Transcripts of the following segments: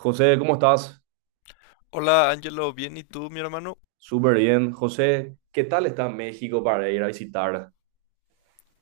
José, ¿cómo estás? Hola Ángelo, bien, ¿y tú, mi hermano? Súper bien. José, ¿qué tal está México para ir a visitar?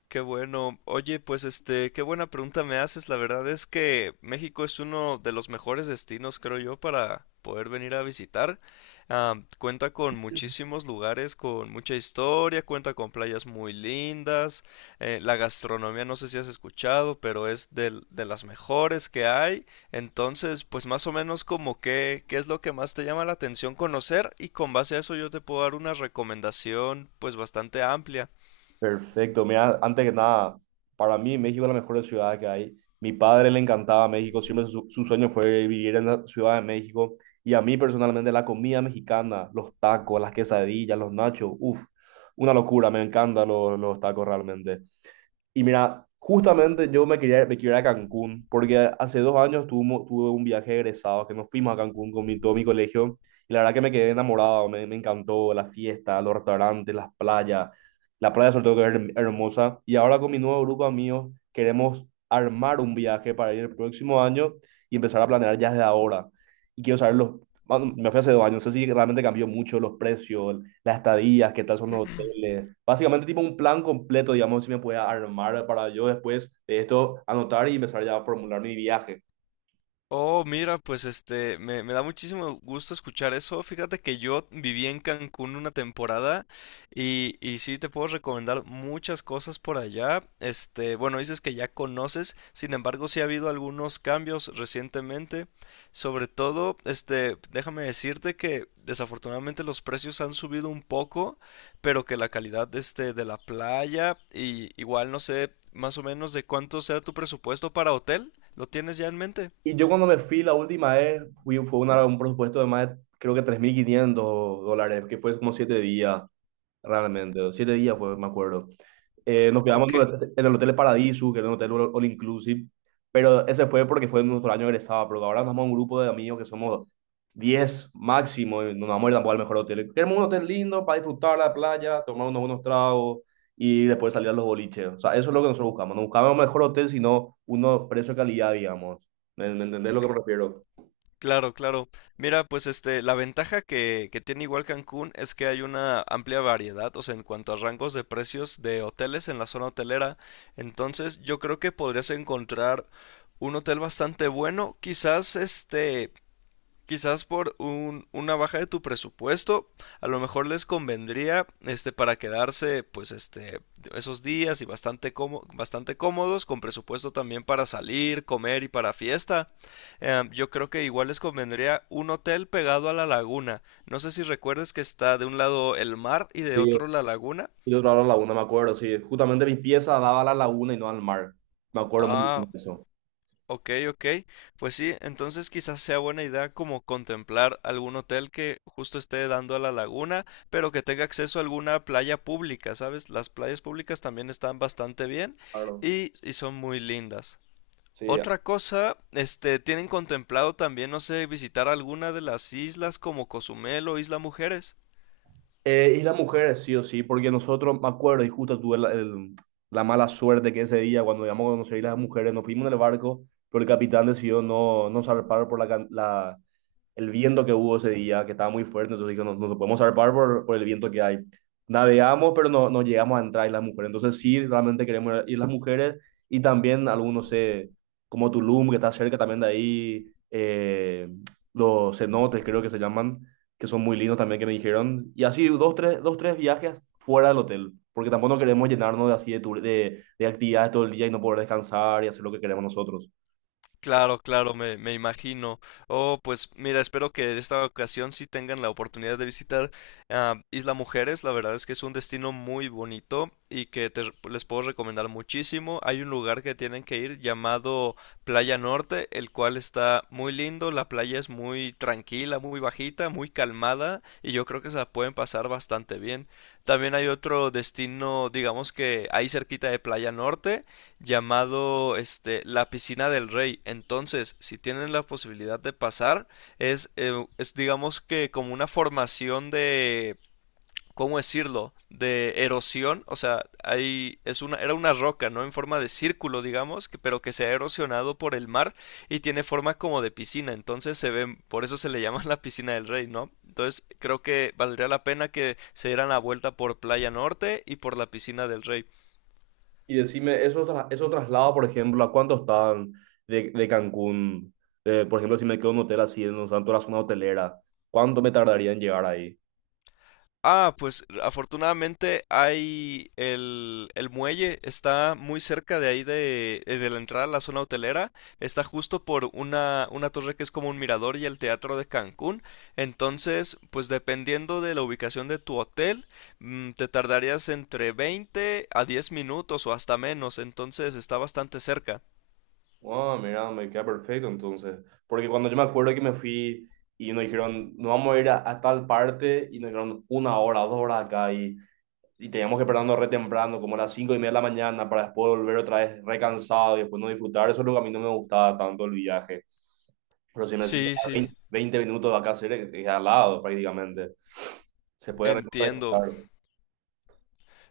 Qué bueno. Oye, qué buena pregunta me haces. La verdad es que México es uno de los mejores destinos, creo yo, para poder venir a visitar. Cuenta con muchísimos lugares, con mucha historia, cuenta con playas muy lindas. La gastronomía, no sé si has escuchado, pero es de las mejores que hay. Entonces, pues más o menos como que, qué es lo que más te llama la atención conocer y con base a eso yo te puedo dar una recomendación pues bastante amplia. Perfecto. Mira, antes que nada, para mí México es la mejor ciudad que hay. Mi padre le encantaba México, siempre su sueño fue vivir en la Ciudad de México. Y a mí personalmente la comida mexicana, los tacos, las quesadillas, los nachos, uff, una locura, me encantan los tacos realmente. Y mira, justamente yo me quería ir a Cancún, porque hace dos años tuve un viaje de egresados que nos fuimos a Cancún con todo mi colegio, y la verdad que me quedé enamorado, me encantó la fiesta, los restaurantes, las playas, la playa sobre todo que es hermosa, y ahora con mi nuevo grupo de amigos queremos armar un viaje para ir el próximo año y empezar a planear ya desde ahora. Y quiero saber bueno, me fui hace dos años, no sé si realmente cambió mucho los precios, las estadías, qué tal son los hoteles. Básicamente tipo un plan completo, digamos, si me puede armar para yo después de esto anotar y empezar ya a formular mi viaje. Oh, mira, me da muchísimo gusto escuchar eso. Fíjate que yo viví en Cancún una temporada y sí te puedo recomendar muchas cosas por allá. Este, bueno, dices que ya conoces, sin embargo, sí ha habido algunos cambios recientemente. Sobre todo, déjame decirte que desafortunadamente los precios han subido un poco, pero que la calidad este, de la playa y igual no sé más o menos de cuánto sea tu presupuesto para hotel, ¿lo tienes ya en mente? Y yo cuando me fui la última vez, fue un presupuesto de más de, creo que 3.500 dólares, que fue como 7 días, realmente. Siete días fue, me acuerdo. Nos quedamos Ok, en el hotel, en el Hotel Paradiso, que era un hotel all inclusive, pero ese fue porque fue nuestro año de egresado, pero ahora nos vamos a un grupo de amigos que somos 10 máximo y no nos vamos a ir tampoco al mejor hotel. Queremos un hotel lindo para disfrutar la playa, tomar unos buenos tragos y después salir a los boliches. O sea, eso es lo que nosotros buscamos. No buscamos un mejor hotel, sino uno precio-calidad, digamos. Me entendés lo ok, que me refiero? claro, claro. Mira, la ventaja que tiene igual Cancún es que hay una amplia variedad, o sea, en cuanto a rangos de precios de hoteles en la zona hotelera. Entonces, yo creo que podrías encontrar un hotel bastante bueno, quizás por una baja de tu presupuesto, a lo mejor les convendría para quedarse esos días y bastante cómodos con presupuesto también para salir, comer y para fiesta. Yo creo que igual les convendría un hotel pegado a la laguna. No sé si recuerdes que está de un lado el mar y de Sí, otro la laguna. y yo trabajaba en la laguna, me acuerdo, sí. Justamente mi pieza daba a la laguna y no al mar. Me acuerdo muy Ah, bien de eso. Ok, ok. Pues sí, entonces quizás sea buena idea como contemplar algún hotel que justo esté dando a la laguna, pero que tenga acceso a alguna playa pública, ¿sabes? Las playas públicas también están bastante bien Claro. y son muy lindas. Sí. Otra cosa, ¿tienen contemplado también, no sé, visitar alguna de las islas como Cozumel o Isla Mujeres? Y las mujeres, sí o sí, porque nosotros, me acuerdo, y justo tuve la mala suerte que ese día, cuando íbamos a conocer a las mujeres, nos fuimos en el barco, pero el capitán decidió no zarpar por el viento que hubo ese día, que estaba muy fuerte, entonces dijo, no, no podemos zarpar por el viento que hay. Navegamos, pero no llegamos a entrar y las mujeres, entonces sí, realmente queremos ir las mujeres, y también algunos, como Tulum, que está cerca también de ahí, los cenotes, creo que se llaman, que son muy lindos también que me dijeron. Y así dos, tres viajes fuera del hotel, porque tampoco no queremos llenarnos de así de actividades todo el día y no poder descansar y hacer lo que queremos nosotros. Claro, claro, me imagino. Oh, pues mira, espero que esta ocasión sí tengan la oportunidad de visitar Isla Mujeres. La verdad es que es un destino muy bonito y que les puedo recomendar muchísimo. Hay un lugar que tienen que ir llamado Playa Norte, el cual está muy lindo. La playa es muy tranquila, muy bajita, muy calmada y yo creo que se la pueden pasar bastante bien. También hay otro destino, digamos que ahí cerquita de Playa Norte llamado la piscina del rey. Entonces, si tienen la posibilidad de pasar, es digamos que como una formación de, ¿cómo decirlo? De erosión, o sea, hay es una era una roca, ¿no? En forma de círculo, digamos, que, pero que se ha erosionado por el mar y tiene forma como de piscina, entonces se ven, por eso se le llama la piscina del rey, ¿no? Entonces, creo que valdría la pena que se dieran la vuelta por Playa Norte y por la piscina del rey. Y decime, esos traslados, por ejemplo, ¿a cuánto están de Cancún? Por ejemplo, si me quedo en un hotel así, en un santo de la zona hotelera, ¿cuánto me tardaría en llegar ahí? Ah, pues afortunadamente el muelle, está muy cerca de ahí de la entrada a la zona hotelera, está justo por una torre que es como un mirador y el teatro de Cancún, entonces pues dependiendo de la ubicación de tu hotel, te tardarías entre 20 a 10 minutos o hasta menos, entonces está bastante cerca. Ah, mira, me queda perfecto entonces. Porque cuando yo me acuerdo que me fui y nos dijeron, nos vamos a ir a tal parte, y nos dijeron una hora, dos horas acá, y teníamos que pararnos re temprano, como a las 5 y media de la mañana, para después volver otra vez recansado y después no disfrutar. Eso es lo que a mí no me gustaba tanto el viaje. Pero si me decís Sí, a sí, 20, 20 minutos de acá, cerca, es al lado prácticamente. Se puede recorrer, entiendo. claro.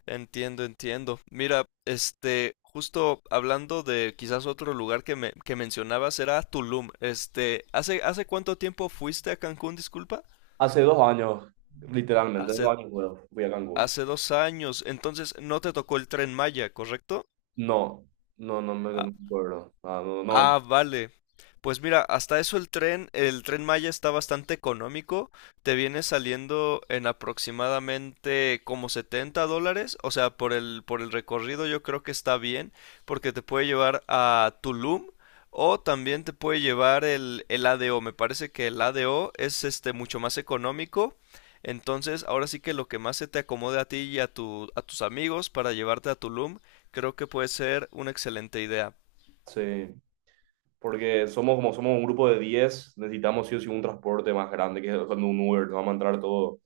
Entiendo, entiendo. Mira, justo hablando de quizás otro lugar que mencionabas era Tulum. Este, hace cuánto tiempo fuiste a Cancún, disculpa? Hace dos años, literalmente, hace Hace, dos años fui a Cancún. hace 2 años. Entonces, no te tocó el tren Maya, ¿correcto? No, no, no Ah, me acuerdo. Ah, no, no, ah, vale. Pues mira, hasta eso el Tren Maya está bastante económico. Te viene saliendo en aproximadamente como $70. O sea, por el recorrido yo creo que está bien, porque te puede llevar a Tulum o también te puede llevar el ADO. Me parece que el ADO es mucho más económico. Entonces, ahora sí que lo que más se te acomode a ti y a a tus amigos para llevarte a Tulum, creo que puede ser una excelente idea. sí. Porque somos un grupo de diez, necesitamos sí o sí un transporte más grande, que es cuando un Uber, nos vamos a entrar todo.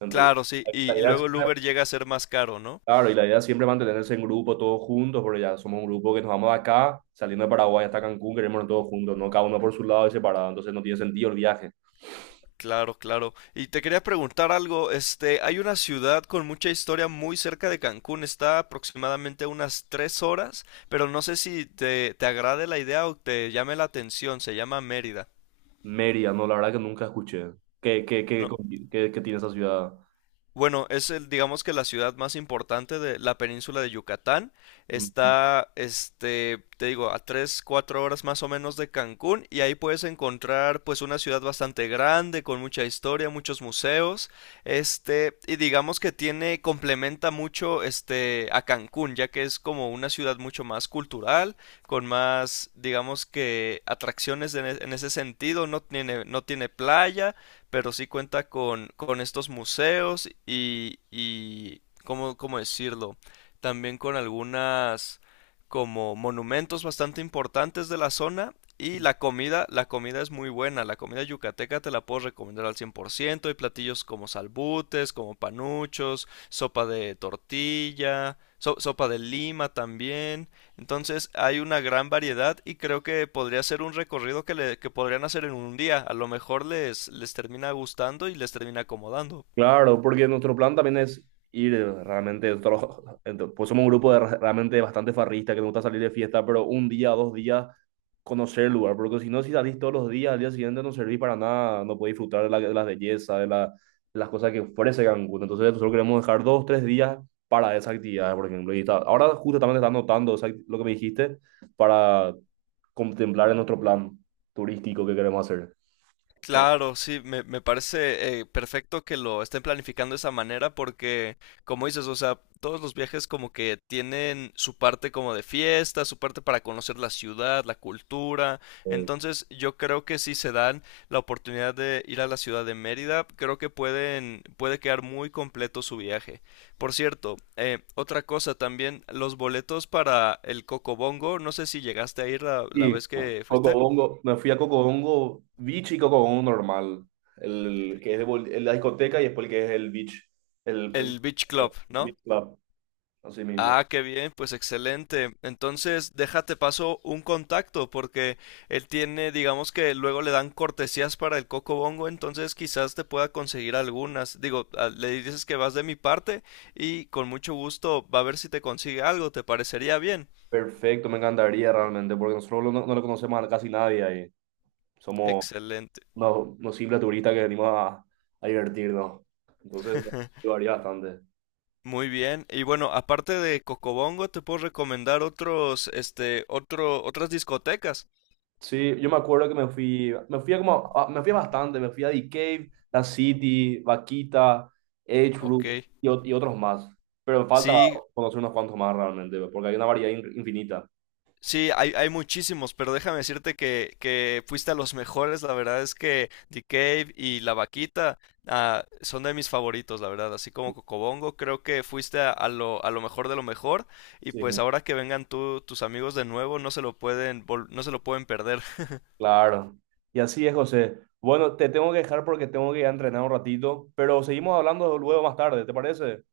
Entonces, Claro, sí, la y idea es... luego el Uber llega a ser más caro, ¿no? Claro, y la idea es siempre es mantenerse en grupo, todos juntos, porque ya somos un grupo que nos vamos de acá, saliendo de Paraguay hasta Cancún, queremos ir todos juntos, no cada uno por su lado y separado, entonces no tiene sentido el viaje. Claro, claro. Y te quería preguntar algo, hay una ciudad con mucha historia muy cerca de Cancún, está aproximadamente a unas 3 horas, pero no sé si te agrade la idea o te llame la atención, se llama Mérida. Mérida, no, la verdad que nunca escuché. ¿Qué, qué, qué, No, qué tiene esa ciudad? bueno, digamos que la ciudad más importante de la península de Yucatán. Mm. Está, te digo, a 3, 4 horas más o menos de Cancún y ahí puedes encontrar pues una ciudad bastante grande, con mucha historia, muchos museos, y digamos que tiene, complementa mucho a Cancún, ya que es como una ciudad mucho más cultural, con más, digamos que atracciones en ese sentido, no tiene playa pero sí cuenta con estos museos y cómo decirlo? También con algunas como monumentos bastante importantes de la zona y la comida es muy buena, la comida yucateca te la puedo recomendar al 100%, hay platillos como salbutes, como panuchos, sopa de tortilla, sopa de lima también, entonces hay una gran variedad y creo que podría ser un recorrido que podrían hacer en un día. A lo mejor les termina gustando y les termina acomodando. Claro, porque nuestro plan también es ir realmente, pues somos un grupo de realmente bastante farrista que nos gusta salir de fiesta, pero un día, dos días, conocer el lugar, porque si no, si salís todos los días, al día siguiente no servís para nada, no podés disfrutar de de las bellezas, de las cosas que ofrece Cancún. Entonces nosotros queremos dejar dos, tres días para esa actividad, por ejemplo. Y ahora justo también está anotando esa lo que me dijiste para contemplar en nuestro plan turístico que queremos hacer. Claro, sí, me parece perfecto que lo estén planificando de esa manera porque, como dices, o sea, todos los viajes como que tienen su parte como de fiesta, su parte para conocer la ciudad, la cultura. Eh, Entonces, yo creo que si se dan la oportunidad de ir a la ciudad de Mérida, creo que puede quedar muy completo su viaje. Por cierto, otra cosa también, los boletos para el Cocobongo, no sé si llegaste a ir la Sí, vez que fuiste, Cocobongo, me fui a Cocobongo Beach y Cocobongo normal, el que es de bol- el la discoteca y después el que es el beach, el el Beach Club, ¿no? beach club, así mismo. Ah, qué bien, pues excelente. Entonces, déjate paso un contacto porque él tiene, digamos que luego le dan cortesías para el Coco Bongo, entonces quizás te pueda conseguir algunas. Digo, le dices que vas de mi parte y con mucho gusto va a ver si te consigue algo, ¿te parecería bien? Perfecto, me encantaría realmente, porque nosotros no lo conocemos a casi nadie ahí. Somos Excelente. Unos simples turistas que venimos a divertirnos. Entonces, varía bastante. Muy bien. Y bueno, aparte de Cocobongo, te puedo recomendar otras discotecas. Sí, yo me acuerdo que me fui a como, a- me fui a bastante, me fui a The Cave, La City, Vaquita, Edgewood Ok. Y otros más. Pero me falta Sí, conocer unos cuantos más realmente, pues, porque hay una variedad infinita. sí, hay muchísimos, pero déjame decirte que fuiste a los mejores. La verdad es que The Cave y La Vaquita son de mis favoritos, la verdad. Así como Cocobongo, creo que fuiste a lo mejor de lo mejor. Y Sí, pues ahora que vengan tus amigos de nuevo, no se lo pueden, vol- no se lo pueden perder. claro. Y así es, José. Bueno, te tengo que dejar porque tengo que ir a entrenar un ratito, pero seguimos hablando luego más tarde, ¿te parece?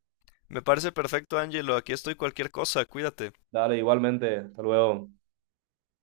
Me parece perfecto, Angelo. Aquí estoy cualquier cosa. Cuídate. Dale, igualmente. Hasta luego.